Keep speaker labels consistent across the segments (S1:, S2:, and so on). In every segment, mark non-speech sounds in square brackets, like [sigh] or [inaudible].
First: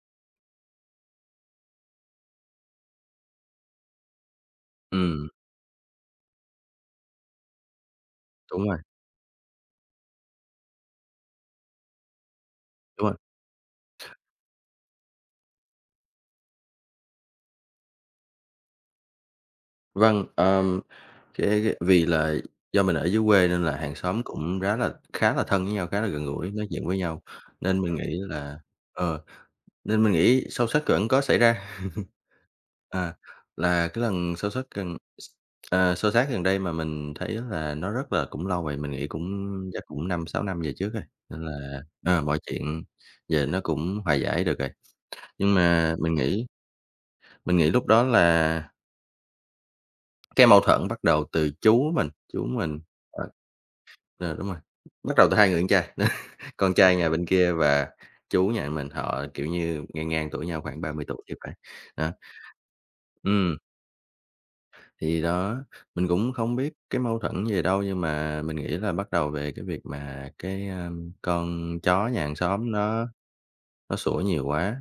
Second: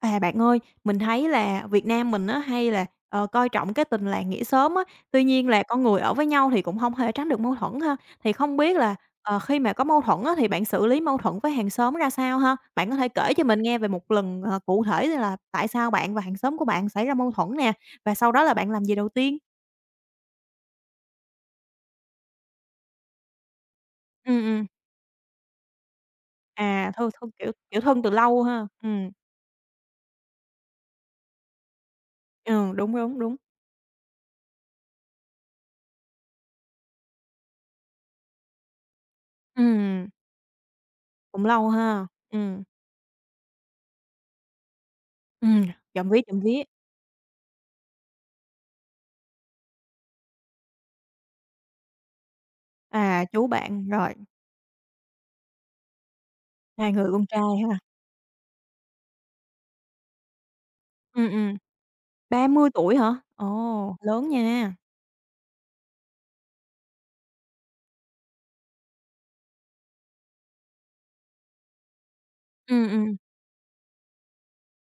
S1: À, bạn ơi, mình thấy là Việt Nam mình á hay là, coi trọng cái tình làng nghĩa xóm á, tuy
S2: Ừm,
S1: nhiên là con người ở với nhau thì cũng không hề tránh được mâu thuẫn ha. Thì không
S2: đúng
S1: biết
S2: rồi,
S1: là, khi mà có mâu thuẫn á thì bạn xử lý mâu thuẫn với hàng xóm ra sao ha? Bạn có
S2: đúng
S1: thể
S2: rồi.
S1: kể cho mình nghe về một lần, cụ thể là tại sao bạn và hàng xóm của bạn xảy ra mâu thuẫn nè, và sau đó là bạn làm gì đầu tiên?
S2: Vâng, ờm, cái vì là do mình ở dưới quê nên là hàng xóm
S1: Ừm,
S2: cũng
S1: ừm,
S2: rá là khá là thân với nhau, khá là gần gũi, nói chuyện
S1: à,
S2: với
S1: thân
S2: nhau,
S1: thân, kiểu,
S2: nên mình
S1: thân từ
S2: nghĩ
S1: lâu
S2: là
S1: ha.
S2: ờ, nên mình nghĩ sâu sát vẫn có xảy ra.
S1: Ừ, đúng,
S2: À,
S1: đúng, đúng.
S2: là cái lần sâu sát xô xát gần đây mà mình thấy là nó rất là cũng lâu rồi, mình nghĩ cũng chắc
S1: Ừm,
S2: cũng 5 6 năm về trước rồi,
S1: cũng
S2: nên
S1: lâu
S2: là,
S1: ha.
S2: mọi chuyện giờ nó cũng hòa giải được rồi. Nhưng
S1: Ừm,
S2: mà
S1: chậm
S2: mình
S1: vía, trộm
S2: nghĩ
S1: vía.
S2: mình nghĩ lúc đó là cái mâu thuẫn bắt đầu từ chú mình,
S1: À,
S2: ờ,
S1: chú bạn, rồi.
S2: đúng rồi, bắt đầu từ hai người con trai, [laughs] con
S1: Hai
S2: trai
S1: người
S2: nhà
S1: con
S2: bên
S1: trai
S2: kia
S1: ha?
S2: và chú nhà mình, họ, kiểu như, ngang ngang tuổi nhau khoảng 30 tuổi
S1: Ừm,
S2: thì phải,
S1: ừm.
S2: đó.
S1: 30 tuổi hả?
S2: Ừm,
S1: Ồ, lớn nha.
S2: thì đó, mình cũng không biết cái mâu thuẫn gì đâu, nhưng mà mình nghĩ là bắt đầu về cái việc mà con chó nhà hàng xóm
S1: Ừm,
S2: nó
S1: ừm.
S2: nó sủa nhiều quá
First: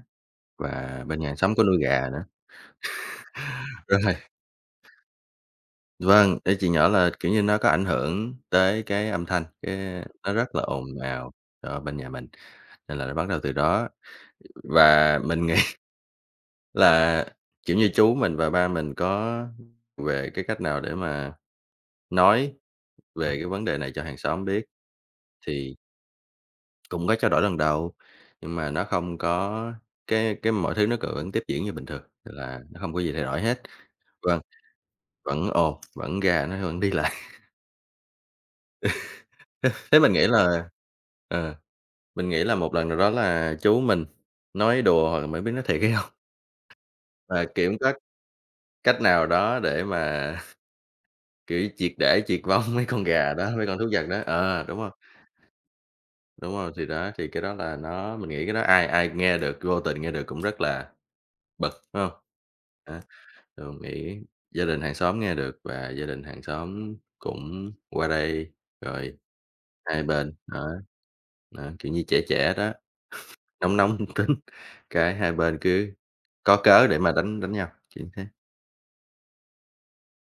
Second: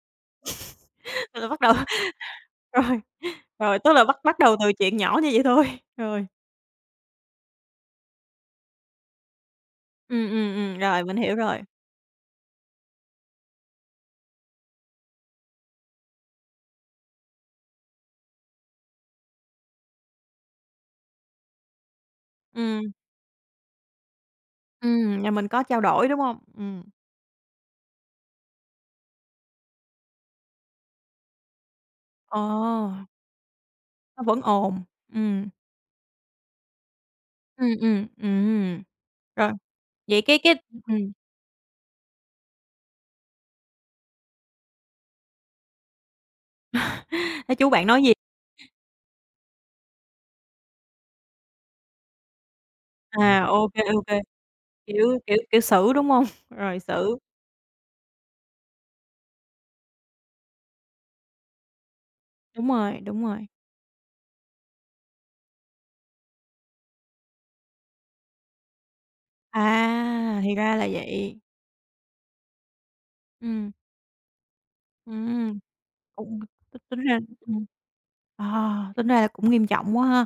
S2: và bên nhà
S1: [laughs]
S2: hàng
S1: Tức là
S2: xóm
S1: bắt
S2: có
S1: đầu
S2: nuôi gà nữa.
S1: [laughs] rồi, rồi, tức
S2: [laughs]
S1: là
S2: Rồi.
S1: bắt bắt đầu từ chuyện nhỏ như vậy thôi, [laughs] rồi.
S2: Vâng, ý chị nhỏ là, kiểu như, nó có ảnh hưởng tới cái âm thanh, cái nó rất là ồn
S1: Rồi, mình
S2: ào
S1: hiểu rồi.
S2: ở bên nhà mình, nên là nó bắt đầu từ đó. Và mình [laughs] nghĩ là, kiểu như, chú mình và ba mình có về cái cách nào để mà nói
S1: Ừm.
S2: về cái vấn đề này cho hàng xóm biết,
S1: Nhà mình có
S2: thì
S1: trao đổi, đúng hông? Ừm.
S2: cũng có trao đổi lần đầu, nhưng mà nó không có cái mọi thứ nó vẫn tiếp diễn như bình thường, tức
S1: Ờ.
S2: là nó không có gì thay đổi hết.
S1: Nó vẫn
S2: Vâng,
S1: ồn, ừm.
S2: vẫn ồn, vẫn gà nó vẫn đi lại.
S1: Ừm, ừm. Ừm, rồi.
S2: [laughs] Thế mình
S1: Vậy
S2: nghĩ
S1: cái
S2: là
S1: ừm,
S2: ờ. mình nghĩ là một lần nào đó là chú mình nói đùa hoặc là mình biết nói thiệt hay không, [laughs] mà,
S1: thế chú
S2: kiểu,
S1: bạn
S2: có
S1: nói gì?
S2: cách nào đó để mà, [laughs] kiểu, triệt để triệt vong [laughs] mấy con gà
S1: À,
S2: đó, mấy con thú
S1: ô
S2: vật đó.
S1: kê,
S2: Ờ, đúng không?
S1: kiểu, kiểu, kiểu, xử, đúng hông? [laughs]
S2: Đúng không?
S1: Rồi
S2: Thì đó,
S1: xử
S2: thì cái đó là nó mình nghĩ cái đó ai ai nghe được, vô tình nghe được cũng rất là bực, phải hông?
S1: đúng rồi,
S2: Đó,
S1: đúng rồi.
S2: rồi mình nghĩ gia đình hàng xóm nghe được và gia đình hàng xóm cũng qua đây, rồi hai bên
S1: À, thì
S2: đó,
S1: ra là vậy.
S2: đó, kiểu như, trẻ trẻ đó,
S1: Ừm,
S2: nóng nóng [laughs] tính, cái hai bên
S1: ừm.
S2: cứ
S1: Cũng
S2: có
S1: t
S2: cớ để
S1: tính
S2: mà
S1: ra
S2: đánh đánh nhau, kiểu thế,
S1: à, tính ra là cũng nghiêm trọng quá ha.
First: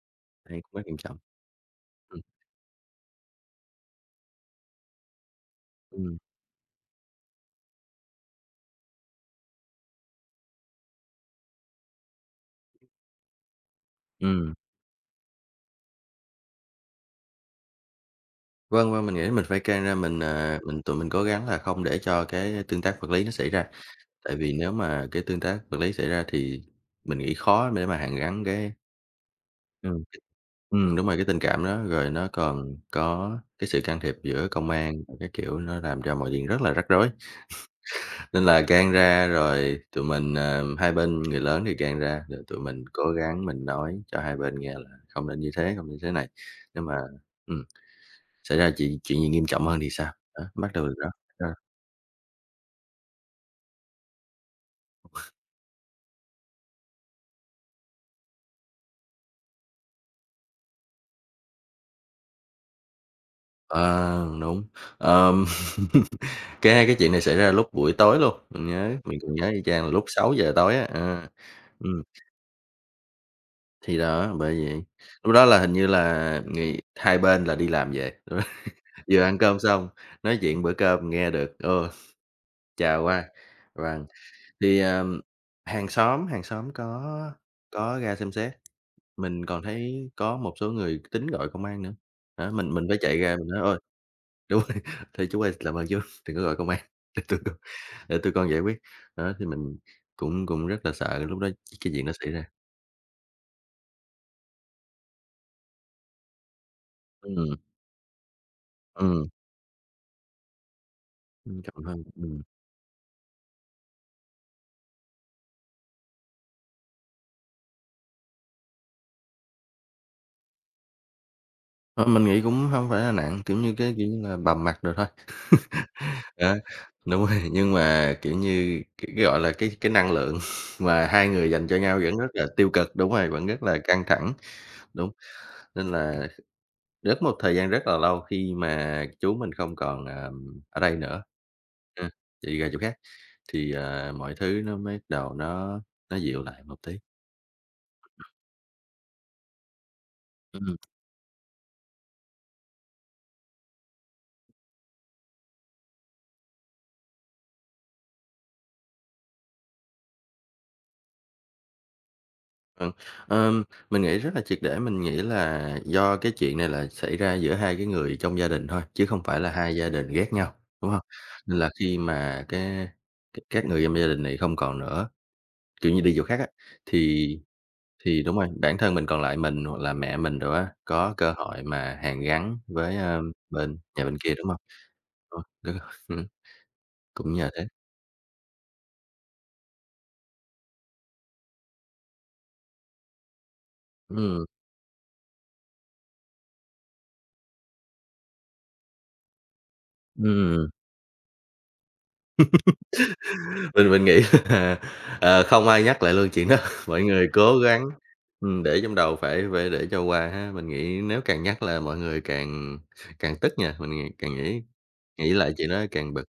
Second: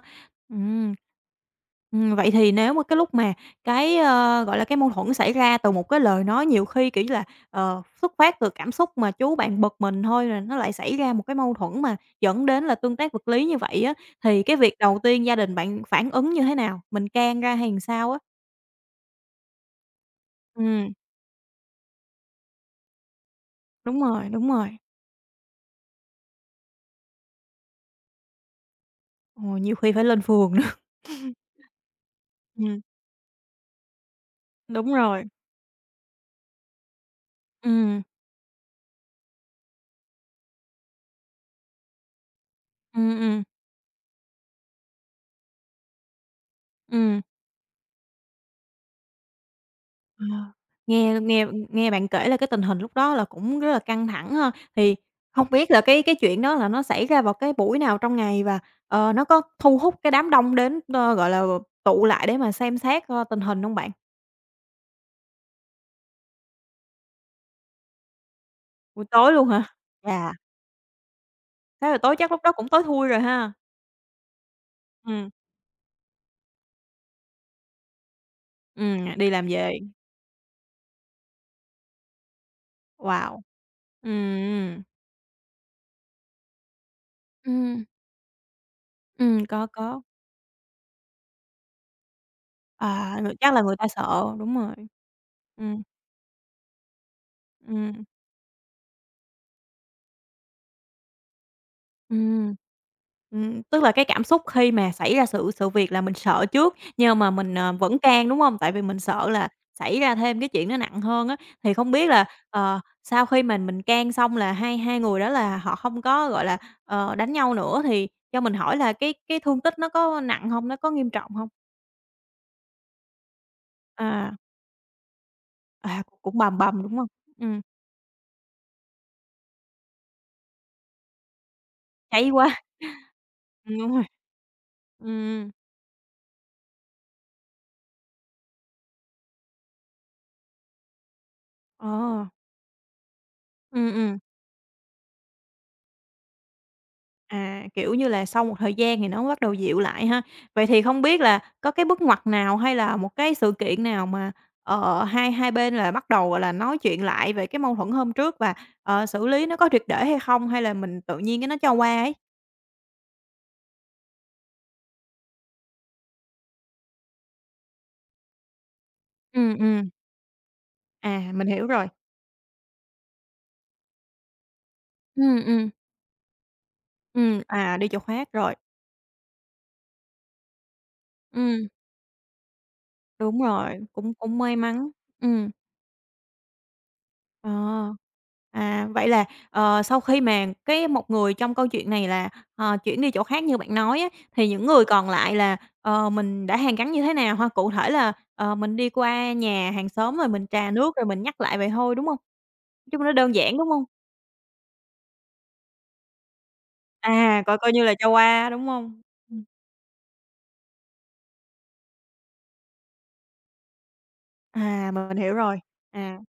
S2: đây cũng rất
S1: Ừm.
S2: nghiêm trọng. Ừm,
S1: Vậy thì nếu mà cái lúc mà cái, gọi là, cái mâu thuẫn xảy ra từ một cái
S2: ừm,
S1: lời nói nhiều khi, kiểu như là, xuất phát từ cảm xúc mà chú bạn bực mình thôi rồi nó lại xảy ra một cái mâu thuẫn mà dẫn đến là tương tác vật lý như vậy á, thì
S2: ừm.
S1: cái việc đầu tiên gia đình bạn phản ứng như thế nào? Mình can ra hay sao á?
S2: Vâng, vâng, mình nghĩ mình phải can ra mình, à, mình
S1: Ừm,
S2: tụi mình cố gắng là không để cho cái tương tác vật lý nó xảy ra.
S1: đúng rồi,
S2: Tại
S1: đúng
S2: vì nếu
S1: rồi.
S2: mà cái tương tác vật lý xảy ra thì mình nghĩ khó để mà hàn gắn cái
S1: Ồ, nhiều khi phải
S2: ừm,
S1: lên phường nữa.
S2: đúng rồi, cái
S1: [laughs]
S2: tình cảm đó, rồi nó còn
S1: Ừm,
S2: có cái sự can thiệp giữa công
S1: đúng
S2: an
S1: rồi.
S2: các kiểu, nó làm cho mọi chuyện rất là rắc rối.
S1: Ừm,
S2: Nên là gan ra rồi tụi mình, hai bên người lớn thì gan ra, rồi tụi mình cố
S1: ừm, ừm,
S2: gắng mình nói cho hai bên nghe là không nên như thế, không như thế này. Nếu mà
S1: ừm.
S2: ừm, xảy ra chuyện chuyện gì nghiêm trọng hơn thì sao?
S1: Ờ,
S2: Đó, bắt đầu từ đó.
S1: nghe nghe
S2: Ờ,
S1: nghe bạn kể là cái tình hình lúc đó là cũng rất là căng thẳng ha. Thì không biết là cái chuyện đó là nó xảy ra vào cái buổi nào trong ngày và, nó có thu hút cái đám đông đến, gọi là, tụ lại để mà xem xét, tình hình không bạn?
S2: ờ, đúng. Ờm, [laughs] cái hai cái chuyện này xảy ra lúc buổi tối luôn, mình nhớ,
S1: Buổi
S2: mình
S1: tối
S2: còn
S1: luôn
S2: nhớ y
S1: hả?
S2: chang là lúc
S1: Dạ.
S2: 6:00 tối á,
S1: Thế là
S2: ừm,
S1: tối chắc lúc đó cũng tối thui rồi ha?
S2: thì đó, bởi vậy.
S1: Ừ.
S2: Lúc đó là hình như là người hai bên là đi làm về, [laughs]
S1: Ừm,
S2: vừa
S1: đi
S2: ăn
S1: làm
S2: cơm
S1: về.
S2: xong, nói chuyện bữa cơm nghe được, ờ. Chào qua.
S1: Wow!
S2: Vâng,
S1: Ừ.
S2: thì, hàng xóm
S1: Ừ.
S2: có ra xem xét,
S1: Ừm,
S2: mình còn
S1: có, có.
S2: thấy có một số người tính gọi công an nữa. Đó, mình phải chạy
S1: À, người
S2: ra mình
S1: chắc
S2: nói:
S1: là người
S2: "Ôi",
S1: ta sợ, đúng
S2: đúng
S1: rồi.
S2: rồi, [laughs] "Thôi chú ơi,
S1: Ừ.
S2: làm ơn chú đừng có gọi công an, để tụi con
S1: Ừ.
S2: để tụi con giải quyết." Đó, thì mình cũng cũng rất là sợ lúc đó cái chuyện đó xảy ra.
S1: Ừm. Tức là cái cảm xúc khi mà xảy ra sự sự việc là mình sợ trước, nhưng mà mình,
S2: Ừm,
S1: vẫn can, đúng hông? Tại vì mình
S2: ừm,
S1: sợ là xảy ra thêm cái chuyện nó nặng hơn á.
S2: nghiêm
S1: Thì
S2: trọng
S1: không
S2: hơn,
S1: biết là,
S2: ừm.
S1: sau khi mà mình can xong là hai hai người đó là họ không có, gọi là, đánh nhau nữa thì cho mình hỏi là cái thương tích nó có nặng hông? Nó có nghiêm trọng hông?
S2: Thôi mình nghĩ cũng hông phải là nặng, kiểu như, cái, kiểu như
S1: À,
S2: là, bầm mặt rồi thôi.
S1: à, cũng
S2: Đó,
S1: bầm bầm, đúng hông?
S2: đúng rồi,
S1: Ừm,
S2: nhưng mà, kiểu như, gọi là, cái năng lượng [laughs] mà hai người dành cho nhau vẫn rất
S1: cháy
S2: là
S1: quá.
S2: tiêu cực, đúng rồi, vẫn rất là
S1: Đúng rồi.
S2: căng thẳng, đúng.
S1: Ừm,
S2: Nên là rất một thời gian rất là lâu khi mà chú mình không còn, ở đây nữa,
S1: ờ,
S2: a, chạy ra chỗ khác, thì, à,
S1: ừm.
S2: mọi thứ nó mới bắt đầu nó dịu lại một tí.
S1: À, kiểu như là, sau một thời gian thì nó bắt đầu dịu lại ha. Vậy
S2: Ừm.
S1: thì không biết là có cái bước ngoặt nào hay là một cái sự kiện nào mà, hai hai bên là bắt đầu, gọi là, nói chuyện lại về cái mâu thuẫn hôm trước và, xử lý nó có triệt để hay không? Hay là mình tự nhiên cái nó cho qua ấy?
S2: Vâng, ờm, mình nghĩ rất là triệt để, mình nghĩ là do cái chuyện này là xảy ra giữa hai cái người trong gia đình thôi, chứ không phải là
S1: Ừm,
S2: hai
S1: ừm.
S2: gia đình ghét nhau, đúng không?
S1: À, mình
S2: Nên
S1: hiểu
S2: là
S1: rồi.
S2: khi mà cái c các người trong gia đình này không còn nữa,
S1: Ừm, ừm,
S2: kiểu như, đi chỗ khác á, thì
S1: à, đi chỗ
S2: thì
S1: khác
S2: đúng rồi,
S1: rồi.
S2: bản thân mình còn lại mình hoặc là mẹ mình rồi á, có cơ hội
S1: Ừm,
S2: mà hàn gắn với,
S1: đúng
S2: bên
S1: rồi,
S2: nhà
S1: cũng
S2: bên kia,
S1: cũng
S2: đúng
S1: may
S2: không?
S1: mắn.
S2: Ờ,
S1: Ừm.
S2: đúng rồi, [laughs] cũng
S1: Ờ.
S2: nhờ thế.
S1: À, vậy là, sau khi mà cái một người trong câu chuyện này là, chuyển đi chỗ khác như bạn nói á,
S2: Ừm,
S1: thì những người còn lại là, mình đã hàn gắn như thế nào ha? Cụ thể là, mình đi qua nhà hàng xóm rồi mình
S2: ừm.
S1: trà nước rồi mình nhắc lại vậy thôi, đúng không? Nói chung nó đơn giản, đúng không?
S2: Mình nghĩ là, không ai nhắc lại luôn chuyện đó, [laughs] mọi người
S1: À, coi
S2: cố
S1: coi như
S2: gắng,
S1: là cho qua, đúng
S2: để trong
S1: không?
S2: đầu
S1: Ừm.
S2: phải phải để cho qua ha. Mình nghĩ nếu càng nhắc là mọi người càng càng tức nha, mình nghĩ càng nghĩ
S1: À, mình
S2: nghĩ
S1: hiểu
S2: lại
S1: rồi.
S2: chuyện đó càng
S1: À,
S2: bực.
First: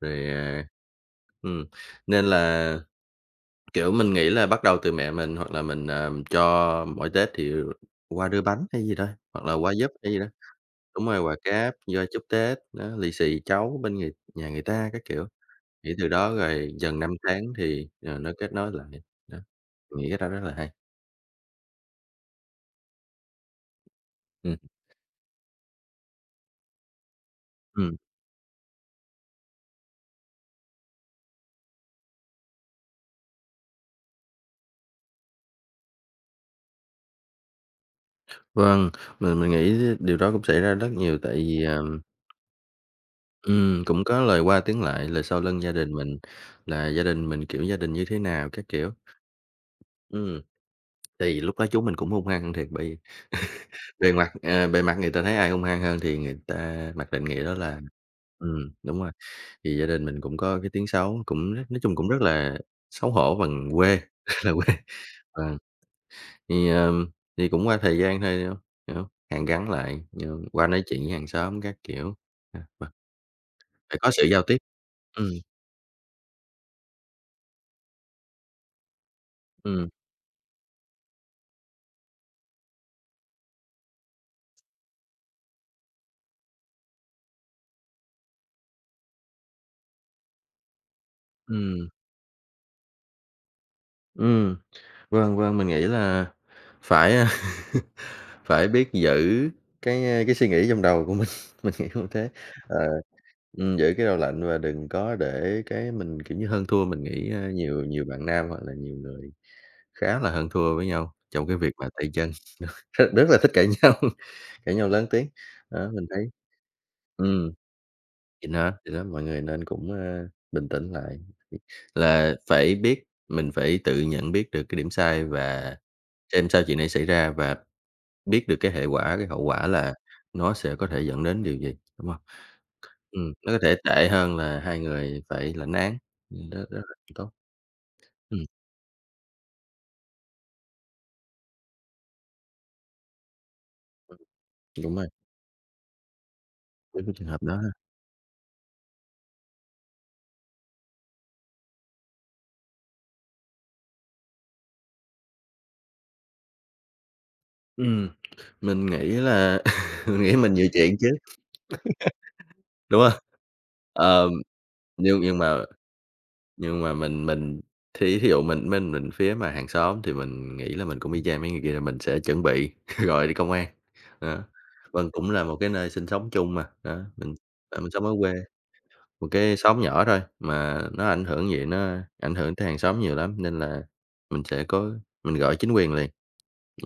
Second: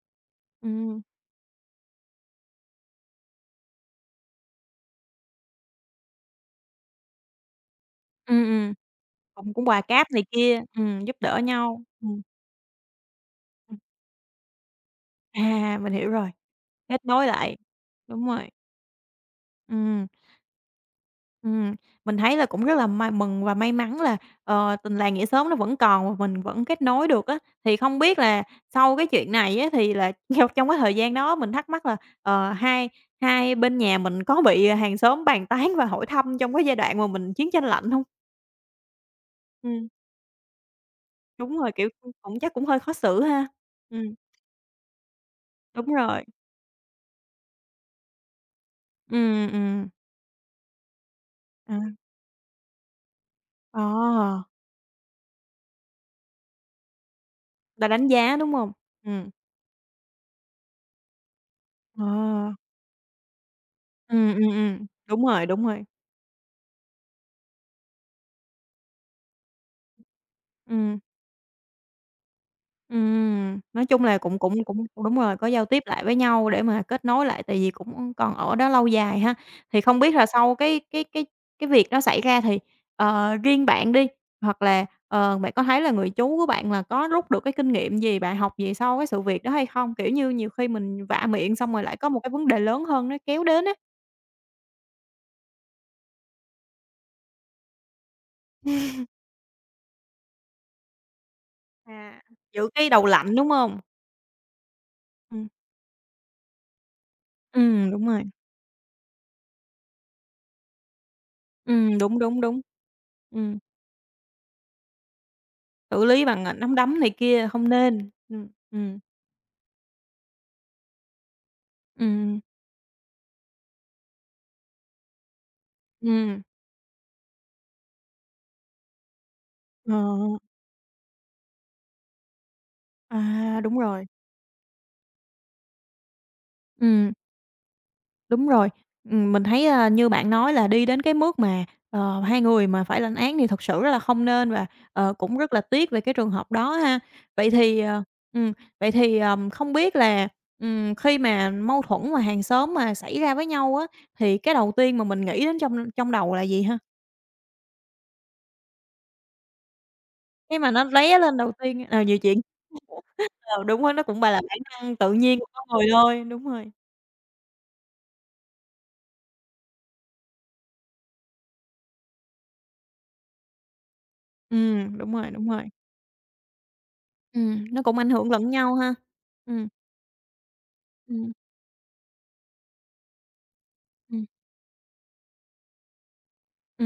S2: Rồi,
S1: ừm,
S2: ừm, nên là, kiểu, mình nghĩ là bắt đầu từ mẹ mình hoặc là mình, à, cho mỗi Tết thì qua đưa
S1: ừm,
S2: bánh
S1: ừm,
S2: hay gì đó, hoặc
S1: cũng
S2: là
S1: cũng
S2: qua
S1: quà
S2: giúp
S1: cáp
S2: hay gì
S1: này
S2: đó.
S1: kia,
S2: Đúng
S1: giúp
S2: rồi, quà
S1: đỡ
S2: cáp,
S1: nhau.
S2: qua chúc Tết, đó, lì xì
S1: Ừm.
S2: cháu bên người nhà người ta các kiểu.
S1: À, mình
S2: Nghĩ từ
S1: hiểu rồi,
S2: đó rồi dần
S1: kết
S2: năm
S1: nối
S2: tháng
S1: lại.
S2: thì,
S1: Đúng
S2: nó
S1: rồi.
S2: kết nối lại, đó, mình
S1: Ừm.
S2: nghĩ cái đó rất là hay.
S1: Ừm, mình thấy là cũng rất là may mừng và may mắn là,
S2: Ừm,
S1: tình làng nghĩa xóm nó vẫn còn và mình vẫn kết nối được á. Thì
S2: ừm,
S1: không biết là sau cái chuyện này á, thì là [laughs] do trong cái thời gian đó mình thắc mắc là, hai hai bên nhà mình có bị hàng xóm bàn tán và hỏi thăm trong cái giai đoạn mà mình chiến tranh lạnh hông?
S2: vâng, mình
S1: Ừm,
S2: nghĩ điều đó cũng xảy ra rất nhiều tại
S1: đúng
S2: vì,
S1: rồi, kiểu, cũng cũng chắc cũng hơi khó xử ha.
S2: cũng
S1: Ừm,
S2: có lời qua tiếng lại, lời sau lưng gia
S1: đúng
S2: đình mình
S1: rồi.
S2: là gia đình mình, kiểu, gia đình như thế nào các kiểu.
S1: Ừm, ừm,
S2: Ừm, thì lúc đó
S1: à,
S2: chú mình cũng hung hăng thiệt bị [laughs] bề mặt,
S1: ờ,
S2: bề mặt người ta thấy ai hung hăng hơn thì người ta mặc định nghĩa đó là
S1: là đánh giá, đúng hông?
S2: đúng rồi,
S1: Ừm,
S2: thì gia đình mình cũng có cái tiếng xấu, cũng rất nói chung
S1: ờ,
S2: cũng rất là xấu hổ bằng quê, [laughs] rất là quê.
S1: đúng rồi,
S2: Ờ.
S1: đúng rồi.
S2: Thì, ờm, thì cũng qua thời gian thôi, hiểu hông? Hiểu. Hàn gắn lại, như qua nói
S1: Ừm,
S2: chuyện với hàng xóm các kiểu, à, và
S1: nói
S2: phải
S1: chung
S2: có
S1: là
S2: sự
S1: cũng
S2: giao tiếp.
S1: cũng cũng đúng
S2: Ừm,
S1: rồi, có giao tiếp lại với nhau để mà kết nối lại, tại vì cũng còn ở đó lâu dài ha. Thì
S2: ừm,
S1: không biết là sau cái cái việc đó xảy ra thì, riêng bạn đi, hoặc là, bạn có thấy là người chú của bạn là có rút được cái kinh nghiệm gì, bạn học gì sau cái sự việc đó hay không? Kiểu như, nhiều khi mình vạ miệng xong rồi
S2: ừm,
S1: lại có một cái vấn đề lớn hơn nó kéo đến á.
S2: ừm, vâng, vâng, mình nghĩ là phải, [laughs] phải biết giữ cái, cái suy nghĩ trong đầu của mình, [laughs] mình nghĩ như
S1: À,
S2: thế.
S1: giữ
S2: Ờ,
S1: cái đầu lạnh, đúng hông?
S2: giữ cái đầu lạnh và đừng có
S1: Ừm,
S2: để cái mình, kiểu như, hơn thua. Mình nghĩ, nhiều nhiều
S1: đúng rồi,
S2: bạn nam hoặc là nhiều người khá là hơn thua với nhau trong cái việc mà tay
S1: đúng,
S2: chân,
S1: đúng, đúng.
S2: [laughs] rất rất là thích
S1: Ừm.
S2: cãi nhau. Cãi nhau lớn tiếng, đó,
S1: Xử
S2: mình
S1: lý
S2: thấy
S1: bằng, à, nắm đấm này kia,
S2: ừm,
S1: không nên.
S2: thì đó, mọi người nên cũng, bình tĩnh lại, là
S1: Ừm,
S2: phải biết mình phải tự nhận biết được cái điểm sai và
S1: ừm,
S2: xem sao chuyện này xảy ra và biết được cái hệ quả, cái hậu quả
S1: ờ,
S2: là nó sẽ có thể dẫn đến điều gì, đúng không? Nó có
S1: à,
S2: thể
S1: đúng rồi,
S2: tệ hơn là hai người phải lãnh án, đó đó là
S1: ừm,
S2: tốt. Ừm,
S1: đúng rồi. Mình thấy, a, như bạn nói là đi đến cái mức mà, hai người mà phải lãnh án thì thật sự rất là
S2: ừm,
S1: không nên và,
S2: đúng rồi,
S1: cũng rất là tiếc về cái trường hợp đó ha.
S2: với cái trường hợp
S1: Vậy
S2: đó ha.
S1: thì, ờ ừm, vậy thì, không biết là, khi mà mâu thuẫn mà hàng xóm mà xảy ra với nhau á, thì cái đầu tiên mà mình nghĩ đến trong trong đầu là gì ha?
S2: Ừm, mình nghĩ là [laughs] mình nghĩ mình
S1: Cái
S2: nhiều
S1: mà nó
S2: chuyện chứ,
S1: lóe lên đầu tiên, về chuyện
S2: đúng không?
S1: Ờ, đúng rồi, nó cũng, gọi
S2: Ờm,
S1: là, bản năng tự
S2: nhưng
S1: nhiên
S2: nhưng
S1: của
S2: mà
S1: con người thôi, đúng rồi.
S2: Nhưng mà mình thí thí dụ mình phía mà hàng xóm thì mình nghĩ là mình cũng y chang mấy người kia, là mình sẽ chuẩn bị [laughs] gọi đi công an, đó. Vâng,
S1: Đúng rồi,
S2: cũng là
S1: đúng
S2: một
S1: rồi.
S2: cái nơi sinh sống chung mà, đó, tại
S1: Nó
S2: mình
S1: cũng
S2: sống
S1: ảnh
S2: ở
S1: hưởng
S2: quê,
S1: lẫn nhau ha.
S2: một cái
S1: Ừm,
S2: xóm nhỏ thôi, mà nó ảnh
S1: ừm,
S2: hưởng gì nó ảnh hưởng tới hàng xóm nhiều lắm, nên là
S1: ừm,
S2: mình sẽ có mình gọi chính quyền liền,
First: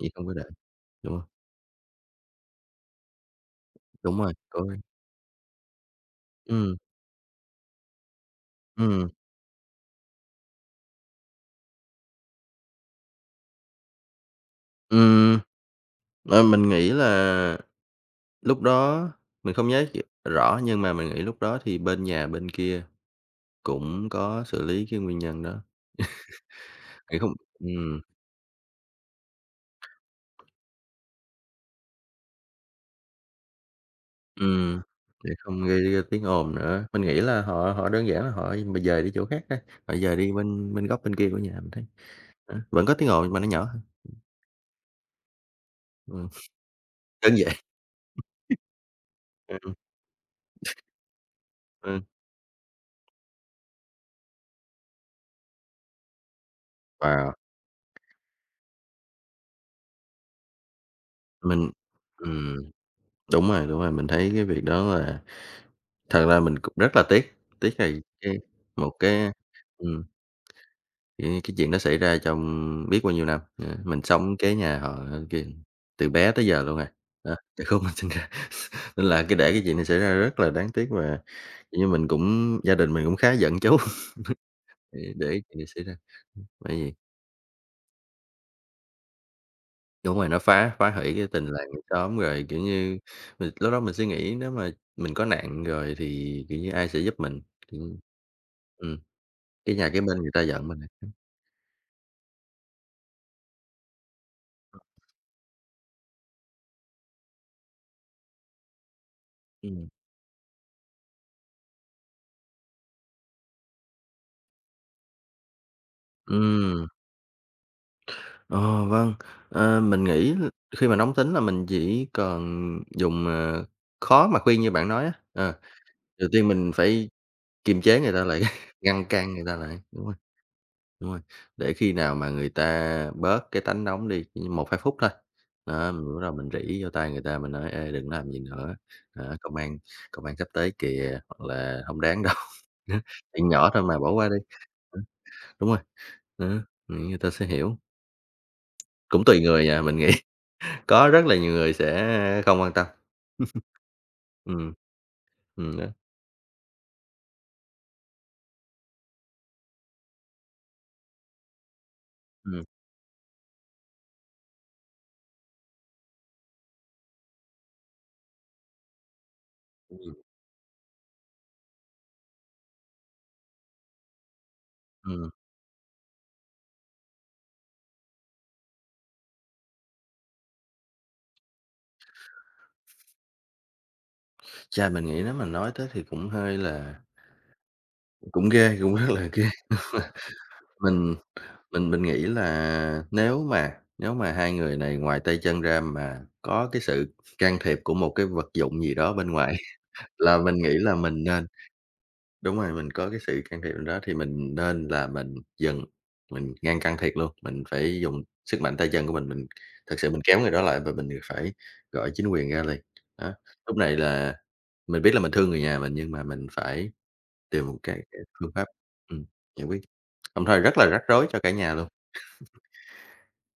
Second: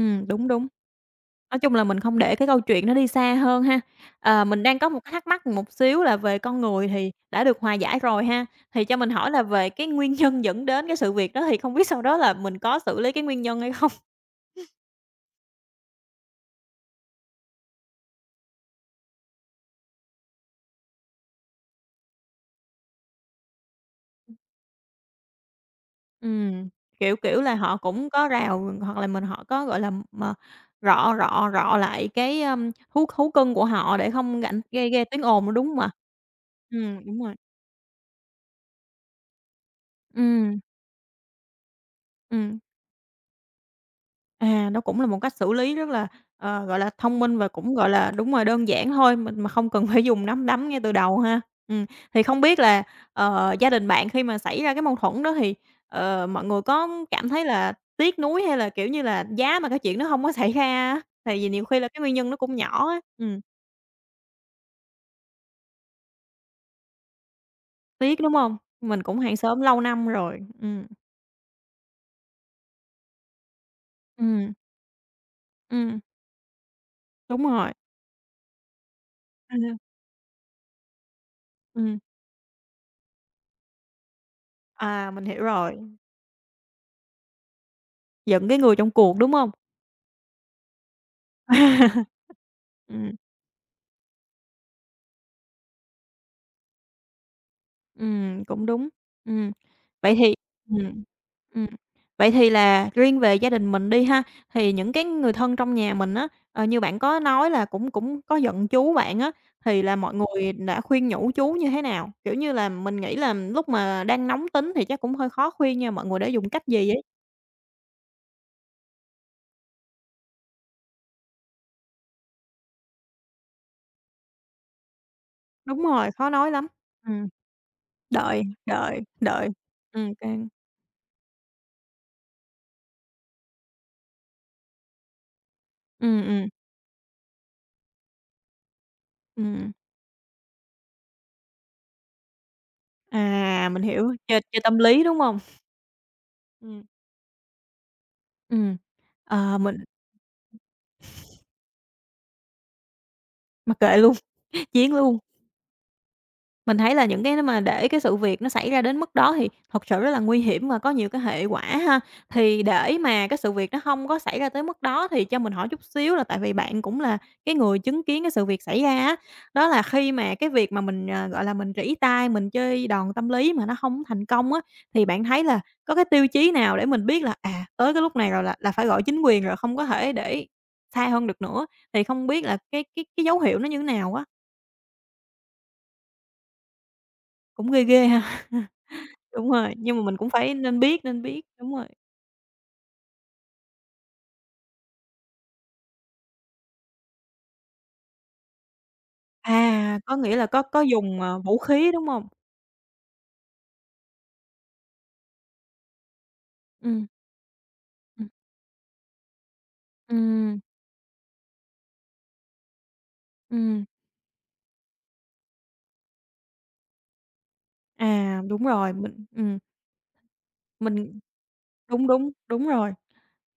S2: vậy không có
S1: đúng,
S2: đợi.
S1: đúng.
S2: Đúng rồi,
S1: Nói chung là mình không để cái câu chuyện nó đi xa hơn ha.
S2: đúng rồi,
S1: Ờ,
S2: có
S1: mình đang có một cái thắc mắc một xíu là về con
S2: ừm,
S1: người thì đã được hòa giải rồi ha, thì cho mình
S2: ừm,
S1: hỏi là về cái nguyên nhân dẫn đến cái sự việc đó thì không biết sau đó là mình có xử lý cái nguyên nhân hay không?
S2: ừm, mình nghĩ là lúc đó mình không nhớ rõ nhưng mà mình nghĩ lúc đó thì bên nhà bên kia cũng có xử lý cái nguyên nhân đó,
S1: Ừm, kiểu,
S2: để không
S1: kiểu là, họ
S2: ừm,
S1: cũng có rào hoặc là mình họ có, gọi là, mà rọ rọ rọ lại cái, ưm, thú thú cưng của họ để không gạnh
S2: ừm,
S1: gây gây tiếng
S2: để
S1: ồn nữa, đúng
S2: không
S1: hông ạ?
S2: gây ra tiếng ồn nữa. Mình nghĩ
S1: Đúng rồi.
S2: là họ họ đơn giản là họ mà dời đi chỗ khác á, họ dời đi
S1: Ừm,
S2: bên bên góc bên kia của nhà mình thấy,
S1: ừm.
S2: á, vẫn có tiếng ồn nhưng mà nó nhỏ hơn.
S1: À, đó cũng là một cách xử lý rất là,
S2: Ừm,
S1: gọi là, thông
S2: đơn
S1: minh và
S2: giản,
S1: cũng, gọi là đúng rồi, đơn giản thôi, mình mà
S2: [laughs]
S1: không
S2: ừm,
S1: cần [laughs] phải dùng nắm đấm ngay từ đầu ha. Ừm,
S2: ừm.
S1: thì không biết là, gia đình bạn khi mà xảy ra cái mâu thuẫn đó thì, mọi người có cảm
S2: Wow,
S1: thấy là tiếc nuối hay là, kiểu như là, giá mà cái chuyện nó không có [laughs] xảy ra á? Tại vì nhiều
S2: mình
S1: khi là cái nguyên nhân nó cũng
S2: ừm,
S1: nhỏ á,
S2: đúng rồi, mình thấy cái việc đó là thật ra mình cũng rất là tiếc, tiếc là
S1: tiếc, đúng
S2: cái
S1: không?
S2: một
S1: Mình cũng
S2: cái
S1: hàng xóm lâu
S2: ừm.
S1: năm rồi,
S2: Cái chuyện đó xảy ra trong biết bao nhiêu năm, mình sống
S1: ừm,
S2: kế nhà họ kìa
S1: ừm,
S2: từ bé tới giờ luôn rồi, đó,
S1: đúng
S2: từ
S1: rồi,
S2: khúc mình sinh ra. [laughs] Nên là cái để
S1: à,
S2: cái chuyện này xảy ra rất là đáng tiếc và, kiểu như,
S1: ừm,
S2: mình cũng gia đình mình cũng khá giận chú [laughs]
S1: à,
S2: để
S1: mình
S2: để cái
S1: hiểu
S2: chuyện này xảy
S1: rồi,
S2: ra. Bởi vì
S1: giận cái người trong cuộc, đúng không?
S2: đúng rồi, nó phá phá hủy cái tình làng nghĩa
S1: [laughs]
S2: xóm rồi, kiểu như,
S1: Ừm.
S2: mình lúc đó mình suy nghĩ nếu mà mình có nạn rồi thì, kiểu như, ai sẽ giúp mình, kiểu
S1: Cũng đúng.
S2: ừm,
S1: Ừm,
S2: cái nhà cái
S1: vậy
S2: bên người
S1: thì
S2: ta giận mình
S1: ừm,
S2: à.
S1: ừm, vậy thì là riêng về gia đình mình đi ha, thì những cái người thân trong nhà mình á, như bạn có nói là cũng cũng có giận chú bạn á, thì
S2: Ừm.
S1: là mọi người đã khuyên nhủ chú như thế nào? Kiểu như là, mình nghĩ là lúc mà đang nóng tính thì chắc cũng hơi khó khuyên nha, mọi người đã dùng cách gì ấy?
S2: Ờ, vâng, mình nghĩ khi mà nóng tính là mình chỉ cần dùng, khó mà khuyên như bạn nói á. Ờ,
S1: Đúng rồi,
S2: đầu
S1: khó
S2: tiên
S1: nói lắm.
S2: mình phải
S1: Ừm,
S2: kiềm chế người ta lại,
S1: đợi,
S2: [laughs]
S1: đợi,
S2: ngăn cản người
S1: đợi.
S2: ta lại,
S1: Căng.
S2: đúng rồi, để khi nào mà người ta bớt cái tánh nóng đi, chỉ 1, 2 phút thôi. Đó, mình
S1: Ừm,
S2: bắt đầu
S1: ừm,
S2: mình rỉ vô tai người ta, mình nói: "Ê, đừng làm gì nữa, đó,
S1: ừm.
S2: công an sắp tới kìa", hoặc là không đáng đâu, [laughs] chuyện
S1: À,
S2: nhỏ
S1: mình
S2: thôi mà, bỏ
S1: hiểu,
S2: qua đi."
S1: chơi chơi tâm lý, đúng hông?
S2: Đúng rồi, đó,
S1: Ừm,
S2: nghĩ người ta sẽ hiểu,
S1: ừm.
S2: cũng tùy
S1: Ờ,
S2: người
S1: mình
S2: à, mình nghĩ có rất là nhiều người sẽ không quan tâm. [laughs]
S1: Mặc kệ luôn,
S2: Ừm,
S1: [laughs] chiến luôn.
S2: ừm, đó,
S1: Mình thấy là những cái mà để cái sự việc nó xảy ra đến mức đó thì thật sự rất là nguy hiểm và có nhiều cái hệ quả ha. Thì
S2: ừm,
S1: để mà cái sự việc nó không có xảy ra tới mức đó thì cho mình hỏi chút xíu là tại vì bạn cũng là cái người chứng kiến cái sự việc xảy ra á, đó là khi
S2: ừm,
S1: mà cái việc mà mình, gọi là, mình rỉ tai, mình chơi đòn tâm lý mà nó không thành công á, thì bạn
S2: ừm.
S1: thấy là có cái tiêu chí nào để mình biết là, à, tới cái lúc này rồi là phải gọi chính quyền rồi, không có thể để xa hơn được nữa? Thì không biết là cái dấu hiệu nó như thế nào á?
S2: Chà, mình nghĩ nếu mà nói tới thì cũng hơi là
S1: Cũng ghê ghê ha.
S2: cũng
S1: [laughs]
S2: ghê, cũng rất là [laughs] ghê.
S1: Đúng rồi, nhưng mà mình cũng phải
S2: Mình
S1: nên biết, đúng rồi.
S2: mình nghĩ là nếu mà hai người này ngoài tay chân ra mà có cái sự can thiệp của một cái vật dụng gì đó bên ngoài
S1: À, có
S2: [laughs]
S1: nghĩa
S2: là
S1: là
S2: mình nghĩ
S1: có
S2: là
S1: dùng,
S2: mình nên.
S1: vũ khí, đúng không?
S2: Đúng rồi, mình có cái sự can thiệp đó thì mình nên là mình dừng, mình ngăn can
S1: Ừm,
S2: thiệp luôn, mình phải dùng
S1: ừm,
S2: sức mạnh tay chân của mình thực sự mình kéo người
S1: ừm,
S2: đó lại và mình phải gọi chính quyền ra liền. Đó, lúc
S1: ừm.
S2: này là mình biết là mình thương người nhà mình nhưng mà mình phải tìm một cái
S1: À,
S2: phương
S1: đúng
S2: pháp
S1: rồi,
S2: ừm, giải quyết, đồng thời rất là rắc
S1: mình
S2: rối cho cả nhà luôn.
S1: đúng, đúng, đúng rồi.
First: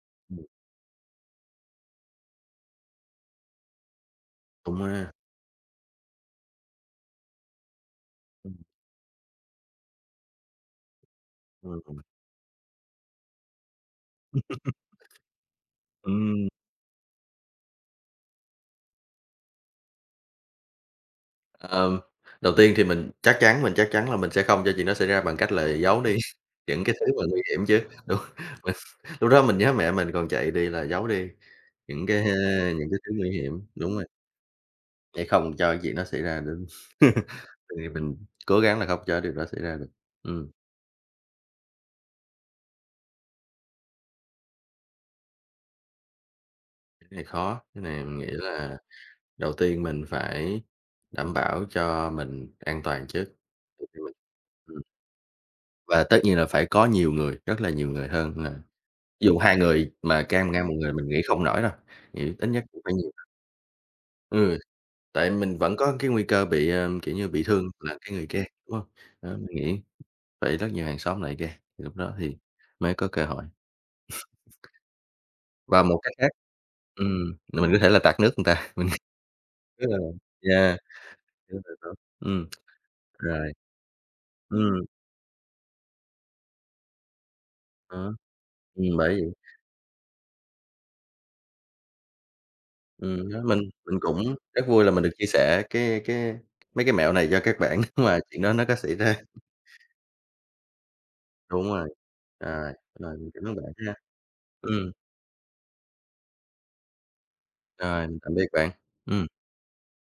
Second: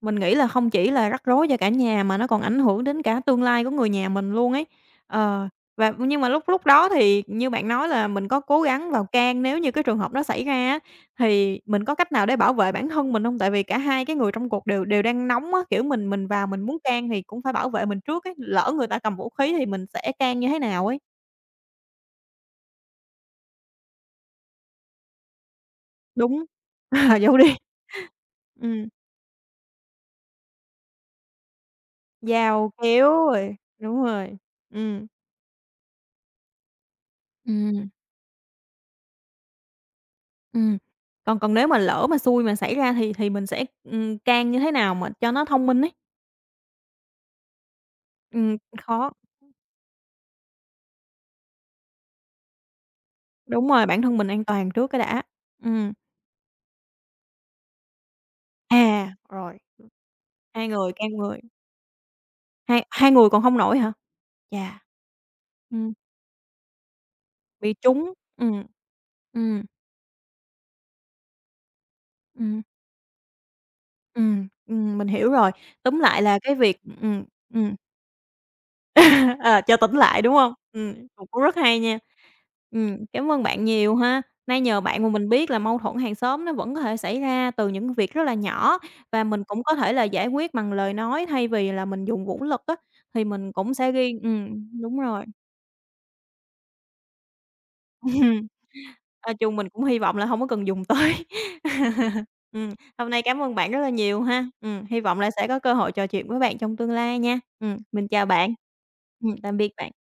S1: Mình nghĩ
S2: Ừm,
S1: là không chỉ là rắc rối cho cả nhà mà nó còn ảnh hưởng đến cả tương lai của người nhà mình luôn ấy.
S2: đúng ha.
S1: Ờ, và nhưng mà lúc lúc đó thì như bạn nói là mình có cố gắng vào can nếu như cái trường hợp đó xảy ra á, thì
S2: Ừm,
S1: mình có
S2: ừm.
S1: cách nào để bảo vệ bản thân mình không? Tại vì cả hai cái người trong cuộc đều đều đang nóng á, kiểu, mình vào
S2: Ừm.
S1: mình muốn can thì cũng phải bảo vệ mình trước ấy, lỡ người ta cầm vũ khí thì mình sẽ can như thế nào ấy.
S2: Ờm, đầu tiên thì mình chắc chắn là mình sẽ không cho chuyện đó xảy ra bằng cách là giấu đi
S1: Đúng,
S2: [laughs] những
S1: [laughs]
S2: cái thứ
S1: à,
S2: mà
S1: giấu
S2: nguy
S1: đi.
S2: hiểm chứ, đúng. [laughs] Mình
S1: Ừm,
S2: lúc đó mình nhớ mẹ mình còn chạy đi là giấu đi những cái,
S1: dao,
S2: những cái
S1: kéo
S2: thứ nguy
S1: rồi
S2: hiểm, đúng
S1: đúng
S2: rồi,
S1: rồi, ừ
S2: để không cho chuyện đó xảy ra đến [laughs]
S1: ừ
S2: thì mình cố gắng là không cho điều đó xảy ra được. Ừm,
S1: Ừm. Còn còn nếu mà lỡ mà xui mà xảy ra thì mình sẽ, can như thế nào mà cho nó thông minh ấy?
S2: cái này khó, cái này mình nghĩ là
S1: Khó
S2: đầu tiên mình phải đảm bảo cho mình an toàn trước.
S1: đúng rồi, bản thân mình an toàn
S2: Ừm,
S1: trước cái đã. Ừm.
S2: và tất nhiên là phải có nhiều người, rất là nhiều người hơn.
S1: À,
S2: Ví dụ hai
S1: rồi,
S2: người mà cam
S1: hai
S2: ngang một
S1: người
S2: người
S1: can
S2: mình nghĩ
S1: người,
S2: không nổi đâu, nghĩ ít nhất cũng
S1: hai
S2: phải
S1: hai
S2: nhiều
S1: người còn hông nổi hả?
S2: ừ,
S1: Chà.
S2: tại mình vẫn
S1: Ừm,
S2: có cái nguy cơ bị, kiểu như, bị thương
S1: bị
S2: là
S1: trúng,
S2: cái người kia, đúng hông? Đó, mình
S1: Ừm,
S2: nghĩ phải rất nhiều hàng xóm lại kê, thì lúc đó thì
S1: ừm,
S2: mới có cơ hội.
S1: mình hiểu rồi.
S2: Và một
S1: Tóm
S2: cách
S1: lại
S2: khác
S1: là cái việc
S2: là mình
S1: ừm.
S2: có thể là tạt nước người ta,
S1: [laughs] Ờ, cho
S2: tức
S1: tỉnh
S2: là
S1: lại, đúng không?
S2: yeah,
S1: Cũng cũng rất
S2: đúng rồi
S1: hay
S2: đó,
S1: nha.
S2: ừm,
S1: Cảm ơn
S2: rồi,
S1: bạn nhiều ha. Nay nhờ
S2: ừm,
S1: bạn mà mình biết là mâu thuẫn hàng xóm nó vẫn có thể xảy ra từ những việc
S2: đó,
S1: rất là nhỏ
S2: bởi
S1: và
S2: vậy,
S1: mình cũng có thể là giải quyết bằng lời nói thay vì là mình dùng vũ lực á, thì
S2: đó,
S1: mình cũng sẽ
S2: mình
S1: ghi
S2: cũng rất vui là
S1: đúng
S2: mình được
S1: rồi.
S2: chia sẻ cái mấy cái mẹo này cho các bạn [laughs] nếu mà chuyện đó
S1: [laughs]
S2: nó có xảy ra.
S1: Nói chung mình cũng hy vọng là không có cần dùng tới.
S2: Đúng rồi,
S1: [laughs] Ừm,
S2: rồi,
S1: hôm
S2: rồi,
S1: nay
S2: mình
S1: cảm
S2: cảm
S1: ơn
S2: ơn
S1: bạn
S2: bạn
S1: rất là
S2: ha.
S1: nhiều ha.
S2: Ừm,
S1: Hy vọng là sẽ có cơ hội trò chuyện với bạn trong tương lai nha.
S2: rồi,
S1: Mình
S2: mình
S1: chào
S2: tạm biệt
S1: bạn.
S2: bạn. Ừm.
S1: Tạm biệt bạn.